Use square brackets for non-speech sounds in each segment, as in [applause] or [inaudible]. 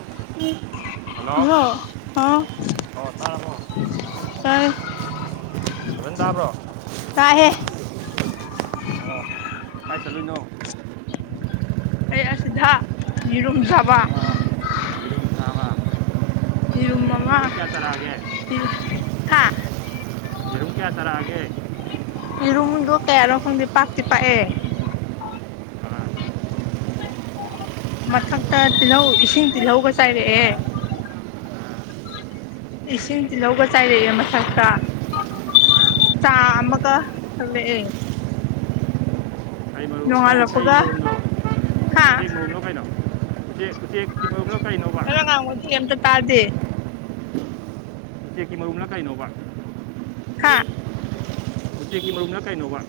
[unintelligible] Hello ꯍꯥꯎ ꯑꯣ ꯇꯥꯔꯕꯣ ꯇꯥꯔꯦ ꯐꯖꯅ ꯇꯥꯕ꯭ꯔꯣ ꯀ ꯍꯦ ꯑꯣ ꯍꯥꯏꯥꯏ ꯆꯠꯂꯣꯏꯅꯣ ꯑꯩ ꯑꯁꯤꯗ ꯌꯦꯔꯨꯝ ꯆꯥꯕ ꯑꯣ ꯌꯦꯔꯨꯝ ꯆꯥꯕ ꯌꯦꯔꯨꯝ ꯃꯉꯥ ꯌꯦꯔꯨꯝ ꯀꯌꯥ ꯆꯥꯔꯛꯑꯒꯦ ꯌꯦꯔꯝ ꯀꯌꯥ ꯁꯔꯑꯒꯦ ꯏꯔꯨꯝꯗꯣ ꯀꯌꯥꯔꯈꯨꯝꯗꯤ ꯄꯥꯛꯇꯤ ꯄꯥꯛꯑꯦ ꯃꯊꯛꯇ ꯇꯤꯜꯍꯧ ꯏꯁꯤꯡ ꯇꯤꯜꯍꯧꯒ ꯆꯥꯏꯔꯛꯑꯦ ꯏꯁꯤꯡ ꯇꯤꯜꯍꯧꯒ ꯆꯥꯏꯔꯛꯑꯦ ꯃꯊꯛꯇ ꯆꯥ ꯑꯃꯒ ꯊꯛꯂꯛꯑꯦ ꯀꯩ ꯃꯔꯨ ꯀꯩ ꯀꯩ ꯅꯣꯡꯉꯥꯜꯂꯛꯄꯒ ꯃꯔꯨꯝꯅꯣ ꯍꯥ [unintelligible] ꯀꯩꯅꯣ ꯦ ꯍꯧ ꯍꯂꯣ ꯉꯗꯨ ꯑꯝꯇ ꯇꯥꯗꯦ ꯎꯆꯦꯛꯀꯤ ꯃꯔꯨꯝꯂ ꯀꯩꯅꯣꯕ ꯍꯥ ꯎꯆꯦꯛꯀꯤ ꯃꯔꯨꯝꯂ ꯀꯩꯅꯣꯕ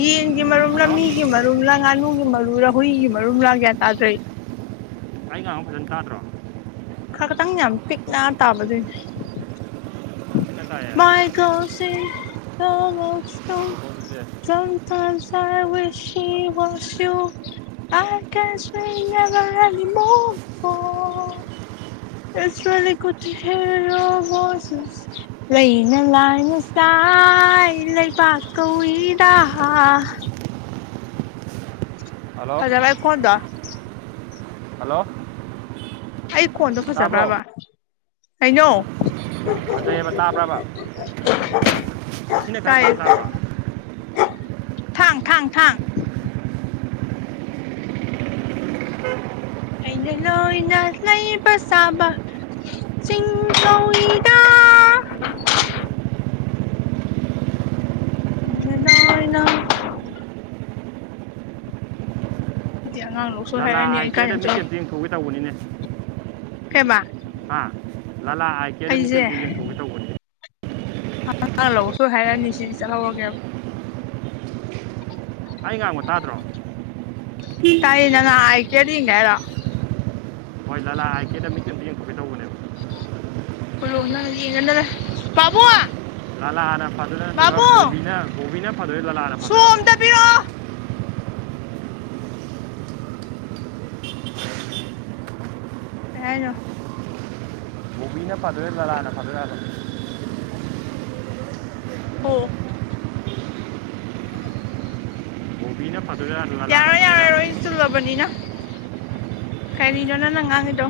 ꯌꯦꯟꯒꯤ ꯃꯔꯨꯝꯂꯥ ꯍꯜꯂꯣ ꯃꯤꯒꯤ ꯃꯔꯨꯝꯂꯥ ꯉꯥꯅꯨꯒꯤ ꯃꯔꯨꯨꯔꯥ ꯍꯨꯏꯒꯤ ꯃꯔꯨꯝꯂꯥ ꯒꯌꯥ ꯇꯥ꯭ꯔꯣꯏ ꯑꯩ ꯉ ꯐꯖꯅ ꯀꯥꯗ꯭ꯔꯣ ꯈ ꯈꯇꯪ ꯌꯥꯝ ꯄꯤꯛꯅꯥ ꯇꯥꯕ ꯑꯗꯨꯏꯅꯦ ꯄꯤꯛꯅ ꯇꯥꯏꯌꯦ ꯃꯥꯏꯒꯁꯤ ꯍ ꯃꯈꯣꯟꯁꯦ ꯆꯇꯁꯁ ꯋꯥꯁꯤꯨ ꯑ ꯀꯁꯨ ꯌꯥꯕꯅꯤ ꯃꯄꯣ ꯏꯁ ꯦ ꯀꯠꯇ ꯈꯦꯔꯣ ꯁꯁ ꯂꯩꯅ ꯂꯥꯏꯅ ꯁꯥꯏ ꯂꯩꯄꯥꯛ ꯀꯧꯏꯗꯥ ꯍꯥ ꯍꯜꯂꯣ ꯍꯖ ꯥꯏ ꯀꯣꯣꯟꯗ ꯍꯜꯂꯣ ꯀꯣꯟꯗꯣ ꯇꯥꯕ꯭ꯔꯣ ꯐꯖꯕ꯭ꯔꯕ ꯀꯩꯅꯣ ꯂꯩꯕ ꯇꯥꯕ꯭ꯔꯕ ꯁꯤꯅ ꯈꯔ ꯇꯥꯏ ꯐꯖꯅ ꯇꯥꯕ꯭ꯔꯣ ꯊꯥꯡ ꯊꯥꯡ ꯊꯥꯡ ꯑꯩꯅ ꯂ ꯏꯅꯁꯤ ꯅ ꯄꯁꯥꯕ ꯆꯤꯡ ꯀꯧꯏꯗꯥ ꯏꯅ ꯑꯩꯅ ꯏꯌꯥ ꯅꯥꯡꯣ ꯂꯥꯂꯥ ꯑꯥꯏꯇꯦꯗ ꯃꯤꯡꯁꯦ ꯑꯃꯝꯇ ꯌꯦꯡꯊꯣꯛꯒꯦ ꯇꯧꯕꯅꯤꯅꯦ ꯁꯃ ꯍꯥ ꯂꯥꯂꯥ ꯑꯥꯏ ꯀꯦꯌꯔꯗ ꯃꯤꯠꯁꯦ ꯑꯝꯇ ꯌꯦꯡꯊꯣꯛꯒꯦ ꯇꯧꯕꯅꯦ ꯍꯪ ꯂꯧꯕ ꯁꯣꯏ ꯍꯥꯏꯔꯅꯤ ꯁꯤꯗꯤ ꯆꯠꯍꯧꯔꯒꯦꯕ ꯑꯩꯉꯉ ꯇꯥꯇꯔꯣ ꯇꯥꯏ ꯅꯅ ꯍꯥꯏꯥꯏ ꯀꯦꯗꯤꯉꯔ ꯍꯣꯏ ꯂꯂꯥ ꯑꯥꯏ ꯀꯦꯌꯔꯗ ꯃꯤꯠꯁꯦ ꯑꯃꯇ ꯌꯦꯡꯊꯣꯛꯀꯦ ꯇꯧꯕꯅꯦꯕ ꯣꯅ ꯌꯦꯡꯉꯗ ꯄꯥꯕ ꯂꯥꯂꯥꯅ ꯐꯥꯔꯣꯏ ꯅꯠꯇ꯭ꯔꯒ ꯕꯣꯕꯤꯅ ꯕꯣꯕꯤꯅ ꯐꯗꯣꯏ ꯂꯥꯂꯥꯅ ꯁꯣ ꯐꯥꯔꯣ ꯑꯝꯇ ꯄꯤꯔꯛꯑꯣ ꯄ ꯌꯥ [unintelligible] ꯐꯗꯣꯏꯔ ꯅꯂꯥꯅ ꯐꯗꯣꯏꯔꯥꯕ [inaudible] ꯑꯣ ꯏꯅ ꯄꯗꯨꯕ ꯂꯅ ꯄꯗꯨꯒ [unintelligible] ꯕꯅꯤꯅ ꯀꯩꯔꯤꯅꯣ ꯅꯪꯅ ꯉꯥꯡꯉꯤꯗꯣ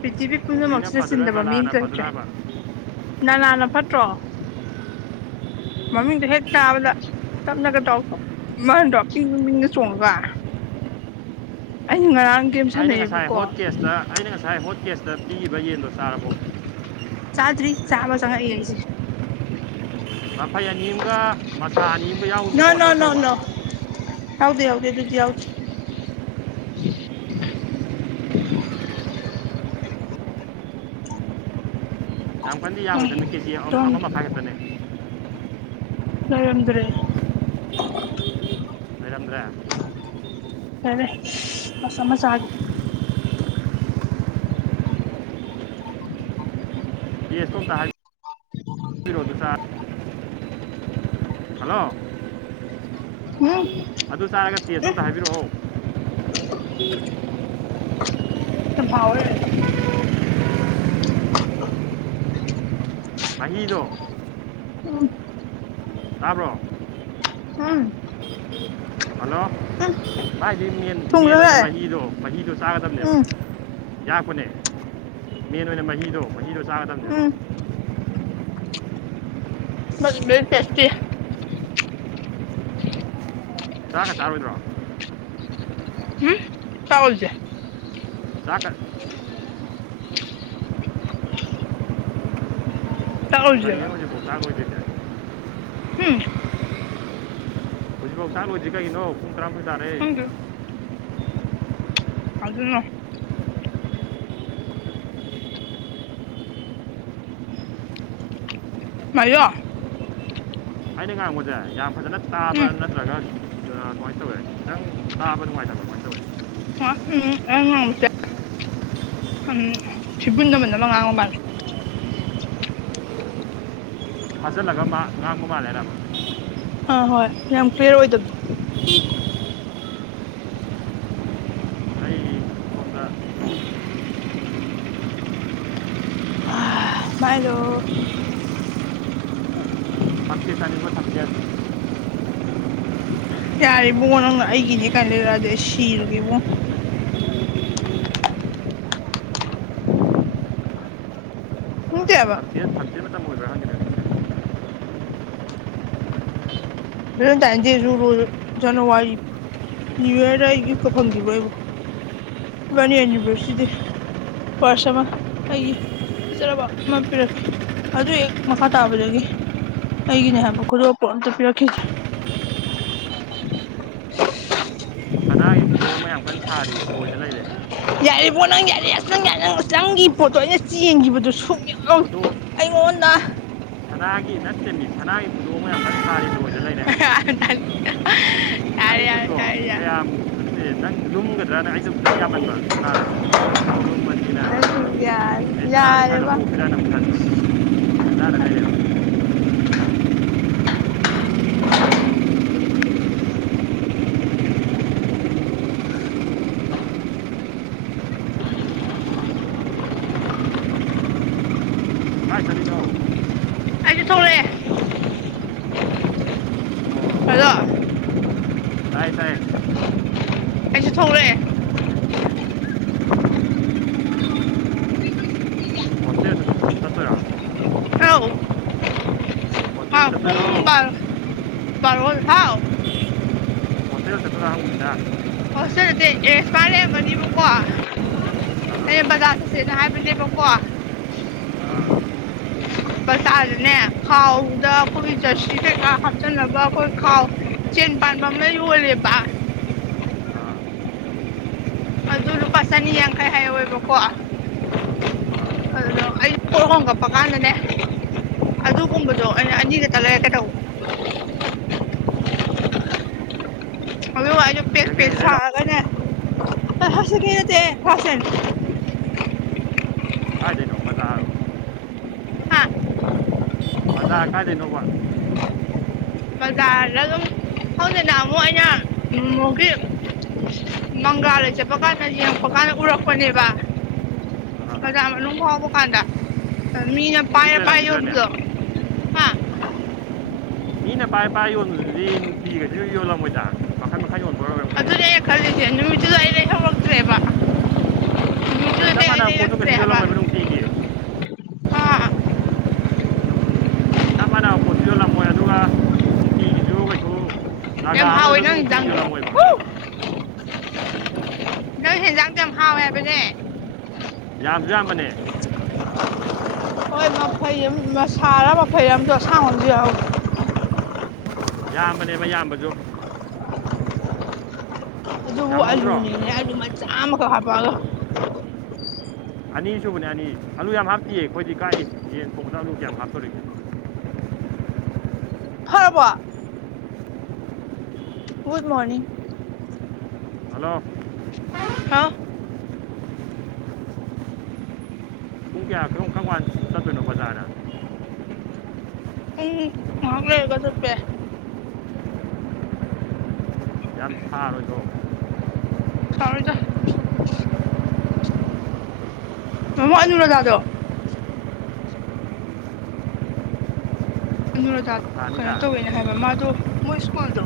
ꯄ꯭ꯔꯤꯊꯤꯕꯤ ꯕꯣꯕꯤꯅ ꯄꯨꯝꯅꯃꯛꯁꯤꯗ ꯐꯗꯣꯏꯔꯥ ꯆꯤꯟꯗꯕ ꯂꯂꯥꯅ ꯃꯤꯅꯇꯣꯏꯇ꯭ꯔꯦ ꯐꯗꯣꯏꯔꯥꯕ ꯅꯅꯥꯅ ꯐꯠꯇ꯭ꯔꯣ ꯃꯃꯤꯤꯟ ꯇ ꯍꯦꯛꯇꯥꯎꯗ ꯇꯞꯅꯒ ꯇꯥꯎꯊ ꯃꯥꯟꯗꯣꯤꯡꯅ ꯃꯤꯡꯅ ꯆꯣꯡꯉꯒ ꯑꯩꯅ ꯉꯔꯥꯡꯒꯦꯝ ꯑꯩꯅ ꯉꯁꯥꯏ ꯁꯥꯟꯅꯩꯑꯕꯀꯣ ꯍꯣꯠ ꯀꯦꯁꯇ ꯑꯩꯅ ꯉꯁꯥꯏ ꯍꯣꯠꯀꯦꯁꯇ ꯄꯤꯈꯤꯕ ꯌꯦꯟꯗꯣ ꯆꯥꯔꯕꯣ ꯆꯥꯗ꯭ꯔꯤ ꯆꯥꯃ ꯆꯪꯉꯛ ꯍꯥꯏꯏꯁꯦ ꯃꯐꯩ ꯑꯅꯤ ꯑꯃꯒ ꯃꯁꯥ ꯑꯅꯤ ꯑꯃꯒ ꯌꯥꯎꯒꯤꯕꯅꯤꯀꯣ ꯑꯆꯧ ꯑꯆꯧꯕ ꯍꯥꯎꯗ ꯌꯥꯎꯗ ꯑꯗꯨꯗꯤ ꯌꯥꯥꯎꯗꯤ ꯌꯥꯝ ꯀꯟꯗꯤ ꯎꯝ ꯌꯥꯝꯡꯉꯤꯗꯅ ꯀꯦꯖꯤ ꯇꯣꯝ ꯑꯃ ꯃꯈꯥꯒꯠꯠꯇꯅꯦ ꯔꯗꯔꯦ ꯂꯩꯔꯝꯗ꯭ꯔꯦ ꯐꯔꯦ ꯁꯁ ꯍꯥꯏꯒ [inaudible] [unintelligible] ꯍꯥꯏꯕꯤꯔꯣ ꯎꯝ ꯑꯗꯨ ꯆꯥ ꯍꯜꯂꯣ ꯎ ꯑꯗꯨ ꯆꯥꯔꯒ ꯇꯦꯁ ꯑꯝꯇ ꯍꯥꯏꯕꯤꯔꯛꯑꯣ ꯌꯥꯝ ꯍꯥꯎꯋꯦ ꯑꯍꯗꯣ ꯎꯝ ꯇꯥꯕ꯭ꯔꯣ꯫ ꯎꯝ꯫ ꯍꯜꯂꯣ ꯎꯝ ꯃꯥꯏꯗꯤ ꯃꯦꯟ ꯃꯦꯟ ꯑꯣꯏꯅ ꯊꯨꯝꯒ꯭ꯔꯦꯍꯦ ꯃꯍꯤꯗꯣ ꯃꯍꯤꯗꯣ ꯆꯥꯒꯗꯕꯅꯦꯕ ꯎꯝ ꯌꯥꯛꯄꯅꯦ꯫ ꯃꯦꯟ ꯑꯣꯏꯅ ꯃꯍꯤꯗꯣ ꯃꯍꯤꯗꯣ ꯆꯥꯒꯗꯕꯅꯦꯕ꯫ ꯎꯝ [inaudible] ꯆꯥꯒ ꯆꯥꯔꯣꯏꯗ꯭ꯔꯣ꯫ ꯎꯝ ꯆꯥ ꯑꫭꯏꯖꯦ꯫ ꯆꯥꯛꯀ ꯆꯥꯛ ꯂꯣꯏꯗꯔ꯭ꯤꯕꯣ꯫ ꯀꯩꯒꯤꯅꯣ ꯍꯧꯖꯤꯛꯐꯥꯎ ꯆꯥꯛ ꯂꯣꯏꯗ꯭ꯔꯤꯁꯦ ꯎꯝ꯫ ꯍꯧꯖꯤꯛꯐꯥꯎ ꯆꯥꯛ ꯂꯣꯏꯗ꯭ꯔꯤ ꯀꯩꯒꯤꯅꯣ ꯄꯨꯡ ꯇꯔꯥꯃꯊꫭꯏ ꯇꯥꯔꯦ꯫ ꯈꯪꯗꯦ ꯇꯥꯁꯨꯅꯨ꯫ [unintelligible] ꯑꯩꯅ ꯉꯥꯡꯕꯁꯦ ꯌꯥꯝ ꯐꯖꯅ ꯇꯥꯕ꯭ꯔꯥ ꯎꯝ ꯅꯠꯇ꯭ꯔꯒ ꯀꯃꯥꯏꯅ ꯇꯧꯋꯦ ꯅꯪ ꯇꯥꯕ ꯅꯨꯡꯉꯥꯏꯇꯕ ꯀꯃꯥꯏꯅ ꯇꯧꯋꯦ꯫ [unintelligible] ꯎꯝ ꯊꯤꯕꯨꯟꯅꯝꯑ ꯑꯃ ꯉꯥꯡꯕ ꯃꯥꯜꯂꯦ꯫ ꯐꯥꯖꯜꯂꯒ ꯃꯥ ꯉꯥꯡꯕ ꯃꯥꯜꯂꯦ ꯍꯥꯏꯔꯕ꯫ ꯑꯥ ꯍꯣꯏ ꯌꯥꯝ ꯀ꯭ꯂꯤꯌꯥꯔ ꯑꯣꯏꯗꯕ꯫ [unintelligible] ꯑꯩ ꯁꯣꯝꯗ ꯑꯥ ꯃꯥꯏꯂꫭ꯫ [inaudible] ꯌꯥꯔꯦ ꯕꯨꯡꯉꯣ ꯅꯪꯅ ꯑꯩꯒꯤꯅꯦ ꯀꯥꯏꯅ ꯂꯩꯔꯛꯑꯗꯤ ꯑꯩ ꯁꯤꯔꯒꯦ ꯕꯨꯡꯉꯣ꯫ [inaudible] ꯁꯝꯇꯦꯁ ꯁꯝꯇꯦꯁ ꯃꯇꯝ ꯑꯣꯏꯕ꯭ꯔꯥ ꯈꯪꯗꯦ [unintelligible] ꯅ꯭ꯌꯨ ꯌꯥꯔꯗ ꯑꯩ ꯌꯨꯛꯀ ꯐꯪꯈꯤꯕ꯭ꯔ ꯑꯩꯕꯨ ꯏꯕꯥꯅꯤ ꯑꯦꯅꯤꯚꯔꯁ꯭ꯔꯤꯗꯤ ꯄꯔꯁ ꯑꯃ ꯑꯩꯒꯤ ꯐꯖꯔꯕ ꯑꯃ ꯄꯤꯔꯛꯈꯦ ꯑꯗꯨ ꯍꯦꯛ ꯃꯈꯥ ꯇꯥꯕꯗꯒꯤ꯫ ꯑꯩꯒꯤꯅꯦ ꯍꯥꯏꯕ ꯈꯨꯗꯣꯞꯄꯨ ꯑꯝꯇ ꯄꯤꯔꯛ [unintelligible] [inaudible] [inaudible] ꯑꯩꯉꫭꯟꯗꯥ [inaudible] [unintelligible] ꯌꯥꯔꯦ ꯌꯥꯔꯦ ꯌꯥꯔꯦ꯫ [inaudible] ꯌꯥꯔꯦ [inaudible] ꯌꯥꯔꯦꯕ [inaudible] [inaudible] [unintelligible] [unintelligible] ꯑꯩꯁꯨ ꯊꯣꯛꯂꯛꯑꯦ꯫ ꯑꯗꯣ ꯇꯥꯏ ꯇꯥꯏ꯫ ꯑꯩꯖꯨ ꯊꫭꯛꯂꯑꯦ꯫ ꯍꯥꯎ ꯍꯥ ꯄꯨꯡ ꯕꯥꯔꯣ ꯕꯥꯔꯣ ꯍꯥꯎ꯫ [inaudible] [inaudible] ꯀꯌꯦ ꯕꯖꯥꯔ ꯆꯠꯁꯦꯅ ꯍꯥꯏꯕꯅꯦꯕꯀꯣ ꯑ ꯃꯆꯥꯗꯅꯦ ꯈꯥꯎꯗ ꯑꯩꯈꯣꯏ ꯖꯔꯁꯤ ꯀꯩꯀꯥ ꯍꯥꯞꯆꯤꯟꯅꯕ ꯑꯩꯈꯣꯏ ꯈꯥꯎ ꯆꯦꯟ ꯄꯥꯟꯕ ꯑꯃꯅ ꯌꯣꯜꯂꯦꯕ ꯑꯗꯨ ꯂꯨꯄꯥ ꯆꯅꯤ ꯌꯥꯡꯈꯩ ꯍꯥꯏꯍꯧꯋꯦꯕꯀꯣ ꯑꯗꯨꯅ ꯑꯩ ꯄꯨ ꯍꯣꯡꯒꯠꯄ ꯀꯥꯟꯗꯅꯦ ꯑꯗꯨꯒꯨꯝꯕꯗꯣ ꯑꯩꯅ ꯑꯅꯤꯗ ꯇ ꯂꯩꯔꯦ ꯀꯩ ꯇꯧꯕ ꯑ ꯑ ꯄꯩꯁꯥꯅꯦ ꯍꯁꯦ ꯀꯦ ꯐꯁꯦꯟ ꯀꯥꯏꯗꯩꯅꯣ ꯕꯖꯥꯔ ꯍꯥ ꯕꯖꯥꯔ ꯀꯥꯏꯗꯏꯅꯣꯧꯕ ꯕꯥꯖꯔꯗꯥ ꯑꯗꯨꯝ ꯍꯗꯅ ꯑꯃꯨ ꯑꯩꯅ ꯃꯒ ꯃꯪꯒꯥ ꯂꯩꯖꯠꯄ ꯀꯥꯟꯗ ꯌꯦꯡꯉꯛꯄ ꯀꯥꯟꯗ ꯎꯔꯛꯄꯅꯦꯕ ꯑꯣꯖꯥ ꯍꯧꯖꯤꯛ ꯃꯅꯨꯡ ꯐꯥꯎꯕ ꯀꯥꯟꯗ ꯃꯤꯅ ꯍꯧꯖꯤꯛ ꯄꯥꯏꯔ ꯄꯥꯏꯔ ꯂꯩꯔꯂꯝꯕꯤꯗꯖꯥꯅꯤꯅ ꯌꯣꯟꯕꯗꯣ ꯍꯥ ꯏꯄꯥ ꯏꯄꯥ ꯌꯣꯜꯂꯗꯤ ꯅꯨꯄꯤꯒꯩꯁꯤꯁꯨ ꯌꯣꯜꯂꯝꯃꯣꯏꯗꯥ ꯑꯗꯨꯅꯦ ꯑꯩꯅ ꯈꯜꯂꯤꯁꯦ ꯅꯨꯃꯤꯠꯇꯨꯗ ꯑꯩ ꯂꯩ ꯍꯧꯧꯔꯛꯇ꯭ꯔꯦꯕ ꯍꯣꯏꯞꯥꯟꯅꯕ ꯄꯣꯨ ꯀꯩꯁꯨ ꯌꯣꯜꯂꯝꯝꯃꯕ ꯅꯨꯡꯇꯤꯒꯤ ꯍꯥ ꯆꯞ ꯃꯥꯟꯅꯕ ꯄꯣꯠꯁꯨ ꯌꯣꯜꯂꯝꯃꯣꯏ ꯑꯗꯨꯒ ꯅꯨꯡꯇꯤꯒꯤꯁꯨ ꯀꯩꯁꯨ ꯖꯒꯥ ꯌꯥꯝ ꯑꯃꯗ ꯍꯥꯎꯋꯦ ꯑꯗꯨꯝ ꯅꯪꯪ ꯅꯨꯡꯇꯤꯒꯤ ꯍꯤꯟꯖꯥꯡꯗꯣ ꯌꯣꯜꯂꯝꯃꯣꯏꯕ ꯅꯣꯏ ꯍꯦꯟꯖꯥꯡꯁꯨꯣ ꯌꯥꯝ ꯍꯥꯎꯋꯦ ꯑꯧ. ꯍꯥꯏꯕꯅꯦ ꯌꯥꯝꯁꯨ ꯌꯥꯝꯕꯅꯦ ꯍꯣꯏ ꯃꯐꯩ ꯁꯥꯥꯔ ꯐꯩꯔ ꯑꯃꯁꯨ ꯑꯁꯥꯡꯣꯝꯁꯨ ꯌꯥꯎꯦ ꯌꯥꯝꯌꯥꯝꯕꯅꯦꯕ ꯏꯌꯥꯝꯕꯁꯨ ꯑꯗꯨꯕꯨ ꯌꯥꯝ ꯍꯧꯗ꯭ꯔꯣ ꯑꯂꯨꯅꯦꯅꯦ ꯑꯂꯨ ꯃꯆꯥ ꯑꯃꯈꯛ ꯍꯥꯞꯄꯛꯑꯒ ꯑꯅꯤꯁꯨꯕꯅꯦ ꯑꯅꯤ ꯑꯂꯨ ꯌꯥꯝ ꯍꯥꯞꯇꯤꯌꯦ ꯑꯩꯈꯣꯏꯗꯤ ꯀꯥꯏ ꯌꯦꯟ ꯊꯣꯡꯕꯥ ꯆꯥꯕꯕꯨ ꯀꯌꯥꯝ ꯍꯥꯞꯇꯣꯔꯤꯒꯦ ꯈꯔꯔꯕ ꯒꯨꯗ ꯃꯣꯔꯅꯤꯡ ꯍꯜꯂꯣ ꯍꯥ ꯄꯨꯡ ꯀꯌꯥ ꯊꯣꯡ [unintelligible] ꯀꯥꯔꯝ ꯀꯥꯟ ꯆꯠꯇꯣꯏꯅꯣ ꯕꯖꯥꯔ ꯗꯥ ꯄꯨꯡ ꯉꯥꯏꯍꯥꯛ ꯂꯩꯔꯒꯥ ꯆꯠꯄ ꯌꯥꯏ ꯌꯥꯝ ꯁꯥꯕꯗꯣ ꯥꯎꯔꯖ ꯃꯃꯥ ꯑꯅ ꯔꯖꯥꯗꯣ ꯑꯅꯨꯔꯥꯗꯥ ꯌꯥꯝ ꯀꯩꯅꯣ ꯁꯥꯅꯤꯗ ꯇꯧꯋꯦꯅ ꯍꯥꯏꯕ ꯃꯥꯗꯣ ꯃꯣꯏ ꯁ꯭ꯀꯨꯜꯗꯣ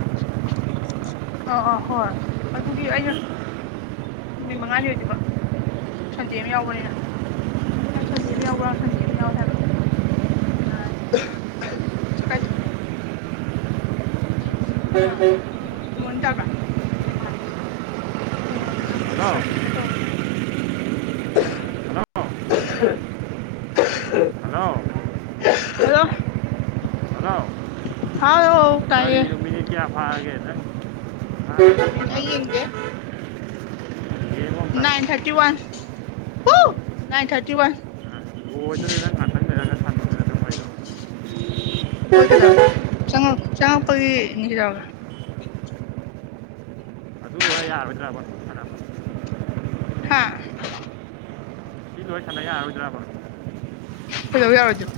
ꯑꯥ ꯑꯥ ꯍꯣꯏ ꯑꯗꯨꯗꯤ ꯑꯩꯅ ꯅꯨꯃꯤꯠ ꯃꯉꯥꯅꯤ ꯑꯣꯏꯗꯕ ꯁꯟꯗꯦ ꯑꯃ ꯌꯥꯎꯕꯅꯤꯅ ꯁꯟꯗꯦ ꯑꯃ ꯌꯥꯎꯕ꯭ꯔꯥ ꯁꯟꯗꯦ ꯑꯃ ꯌꯥꯎꯋꯦ ꯍꯥꯏꯕꯥꯏ ꯑꯥ ꯏꯉꯣꯟꯅ ꯇꯕ꯭ꯔꯥ ꯃꯥꯟꯅ ꯀꯩꯅꯣꯗꯤ ꯌꯥꯝ ꯐꯖꯅ ꯍꯜꯂꯣ ꯁꯔꯀꯨꯂꯦꯠꯀ ꯇꯧꯔꯃꯤꯅ ꯍꯜꯂꯣ [unintelligible] ꯍꯜꯂꯣ ꯍꯂꯣ ꯍꯥꯎ ꯇꯥꯏꯌꯦ [unintelligible] ꯑꯩ ꯌꯦꯡꯗꯦ ꯌꯦꯡꯉꯣ ꯑꯝꯇ ꯅꯥꯏꯟ ꯊꯥꯔꯇꯤ ꯋꯥꯟ ꯍ ꯅꯥꯏꯟ ꯊꯥꯔꯇꯤ ꯋꯥꯟ ꯂꯣꯏꯗꯣꯔꯦ ꯅꯪ ꯉꯥꯛꯇꯪ ꯂꯩꯔꯒ ꯁꯥꯟꯅꯗꯅ ꯑꯗꯨꯝ ꯂꯩꯗꯣ ꯍꯣꯏ ꯀꯩꯗꯧꯔꯒꯦ ꯆꯪꯉꯛ ꯆꯪꯉꯛꯄꯒꯤꯅꯤ ꯀꯩꯗꯧꯔꯒꯦ ꯇꯥꯗ꯭ꯔꯥꯕ ꯍ ꯍꯥꯥ ꯀ ꯂ ꯆꯂꯦ ꯌꯥ ꯑꯗꯔ ꯐ ꯍꯜꯂ ꯌꯥꯎꯖ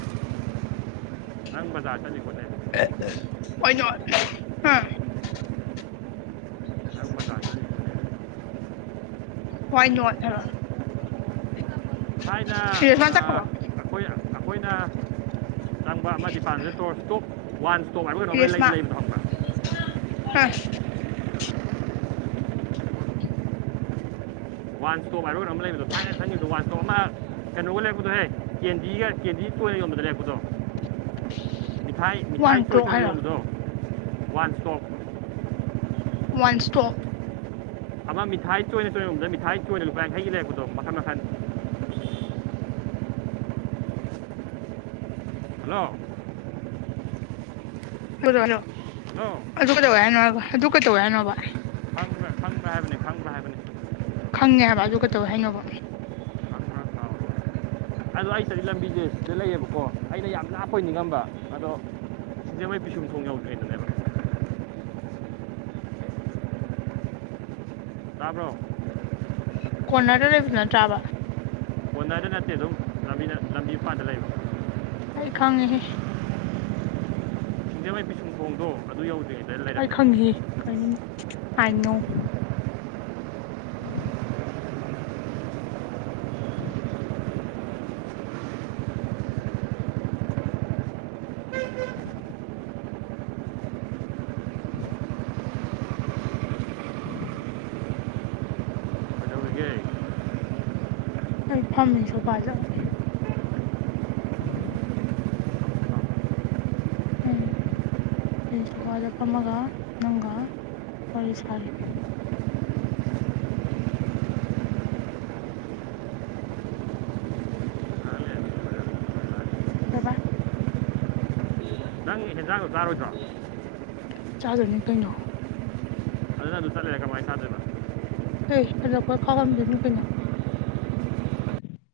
[inaudible] [unintelligible] ꯍꯥ ꯅꯪ ꯕꯖꯥꯔ ꯆꯠꯂꯤ ꯈꯣꯠꯂꯦ ꯍꯣꯏꯅꯠ ꯊꯔ ꯊꯥꯏꯅ ꯐꯔꯃ ꯑꯥ, ꯆꯕꯣ ꯑꯩꯈꯣꯏ ꯑꯩꯈꯣꯏꯅ ꯆꯪꯕ ꯑꯃ [unintelligible] ꯋꯥꯟ ꯏꯁꯇꯣꯛꯔ ꯂꯩꯕ ꯐꯪ꯭ꯔꯥ ꯑ [unintelligible] ꯋꯥꯟ ꯏꯁꯇꯣꯞ ꯑꯔꯣꯏꯔ ꯑꯃ ꯂꯩꯕꯗꯣ ꯊꯥꯏꯉꯦ ꯊꯪꯉꯤꯗꯣ ꯋꯥꯟ ꯏꯁꯇꯣꯞ ꯑꯃ ꯀꯩꯅꯣꯒ ꯂꯩꯔꯕꯗꯣ ꯍꯦ ꯀꯦꯟꯗꯤꯒ ꯀꯦꯟꯗꯤ ꯀꯣꯏꯅ ꯌꯣꯟꯝꯕꯗ ꯂꯩꯦꯄꯗꯣ ꯃꯤꯊꯥꯏ ꯋꯥꯟ ꯃꯤꯊꯥꯏ ꯀ꯭ꯂꯣꯛ [unintelligible] ꯍꯥꯏꯔꯣ ꯌꯣꯟꯕꯗꯣ ꯋꯥꯟ ꯏꯁꯇꯣꯞ ꯋꯥꯟ ꯁꯇꯣ ꯑꯃ ꯃꯤꯊꯥꯏ ꯆꯣꯏꯅ ꯆꯣꯏꯔꯣꯝꯗ ꯃꯤꯊꯥꯏ ꯆꯣꯏꯅ ꯂꯨꯄꯥ ꯌꯥꯡꯈꯩꯒꯤ ꯂꯩꯔꯄꯗꯣ ꯃꯈꯟ ꯃꯈꯟ ꯍꯜꯂꯣ [unintelligible] ꯍꯜꯂꯣ ꯑꯗꯨ ꯀꯩꯗꯧꯋꯦ ꯍꯥꯏꯅꯣꯕ ꯑꯗꯨ ꯀꯩꯗꯧꯋꯦ ꯍꯥꯏꯅꯣꯕ ꯈꯥꯪꯕ꯭ꯔꯥ ꯈꯪꯕ꯭ꯔꯥ ꯍꯥꯏꯕꯅꯤ ꯈꯪꯕ꯭ꯔꯥ ꯍꯥꯏꯕꯅꯤ ꯈꯪꯉꯦ ꯍꯥꯏꯕ ꯑꯗꯨ ꯀꯩꯧꯋ ꯍꯥꯏꯅꯣꯕ ꯑꯗꯣ ꯑꯩ ꯆꯗꯤ ꯂꯝꯕꯤꯁꯦ ꯁꯤꯗ ꯂꯩꯌꯦꯕꯀꯣ ꯑꯩꯅ ꯌꯥꯝ ꯂꯥꯞꯄꯣꯏ ꯅꯤꯡꯉꯝꯕ ꯑꯗꯣ ꯁꯤꯡꯖꯝꯃꯩ ꯄꯤꯁꯨꯝ ꯊꯣꯡ ꯌꯧꯗ꯭ꯔꯤꯗꯅꯦꯕ ꯇꯥꯕ꯭ꯔꯣ ꯀꯣꯔꯅꯗꯦꯗꯥ ꯐꯖꯟ ꯆꯥꯕ ꯑꯣꯟꯗꯥꯗ ꯅꯠꯇꯦ ꯑꯗꯨꯝ ꯂꯝꯕꯤꯄꯥꯟꯗ ꯂꯩꯕ ꯑꯩ ꯈꯪꯉꯤꯍꯦ ꯁꯤꯡꯖꯥꯃꯩ ꯄꯤꯁꯨꯝ ꯊꯣꯡꯗꯣ ꯑꯗꯨ ꯌꯧꯗꯔ꯭ꯤ [unintelligible] ꯈ ꯈꯪꯈꯤ ꯀꯣ ꯍꯥꯏꯅꯣ [unintelligible] ꯀꯩꯗꯧꯔꯤꯒꯦ ꯑꯩ ꯐꯝꯃꯤꯁꯨꯣꯄꯥꯗ ꯎꯝ [unintelligible] ꯐꯝꯃꯒ ꯅꯪꯒ ꯋꯥꯔꯤ ꯁꯥꯔꯤ ꯕꯥ ꯕꯥꯏ ꯅꯪ ꯍꯦꯟꯖꯥꯡꯗꯣ ꯆꯥꯔꯣꯏꯗ꯭ꯔꯣ ꯆꯥꯗꯅꯤ ꯀꯣꯏꯩꯅꯣ [unintelligible] ꯀ ꯑꯗꯣ ꯑꯩꯣꯏ ꯈꯥꯎꯔꯝꯗꯣꯏꯅꯨ ꯀꯩꯅꯣ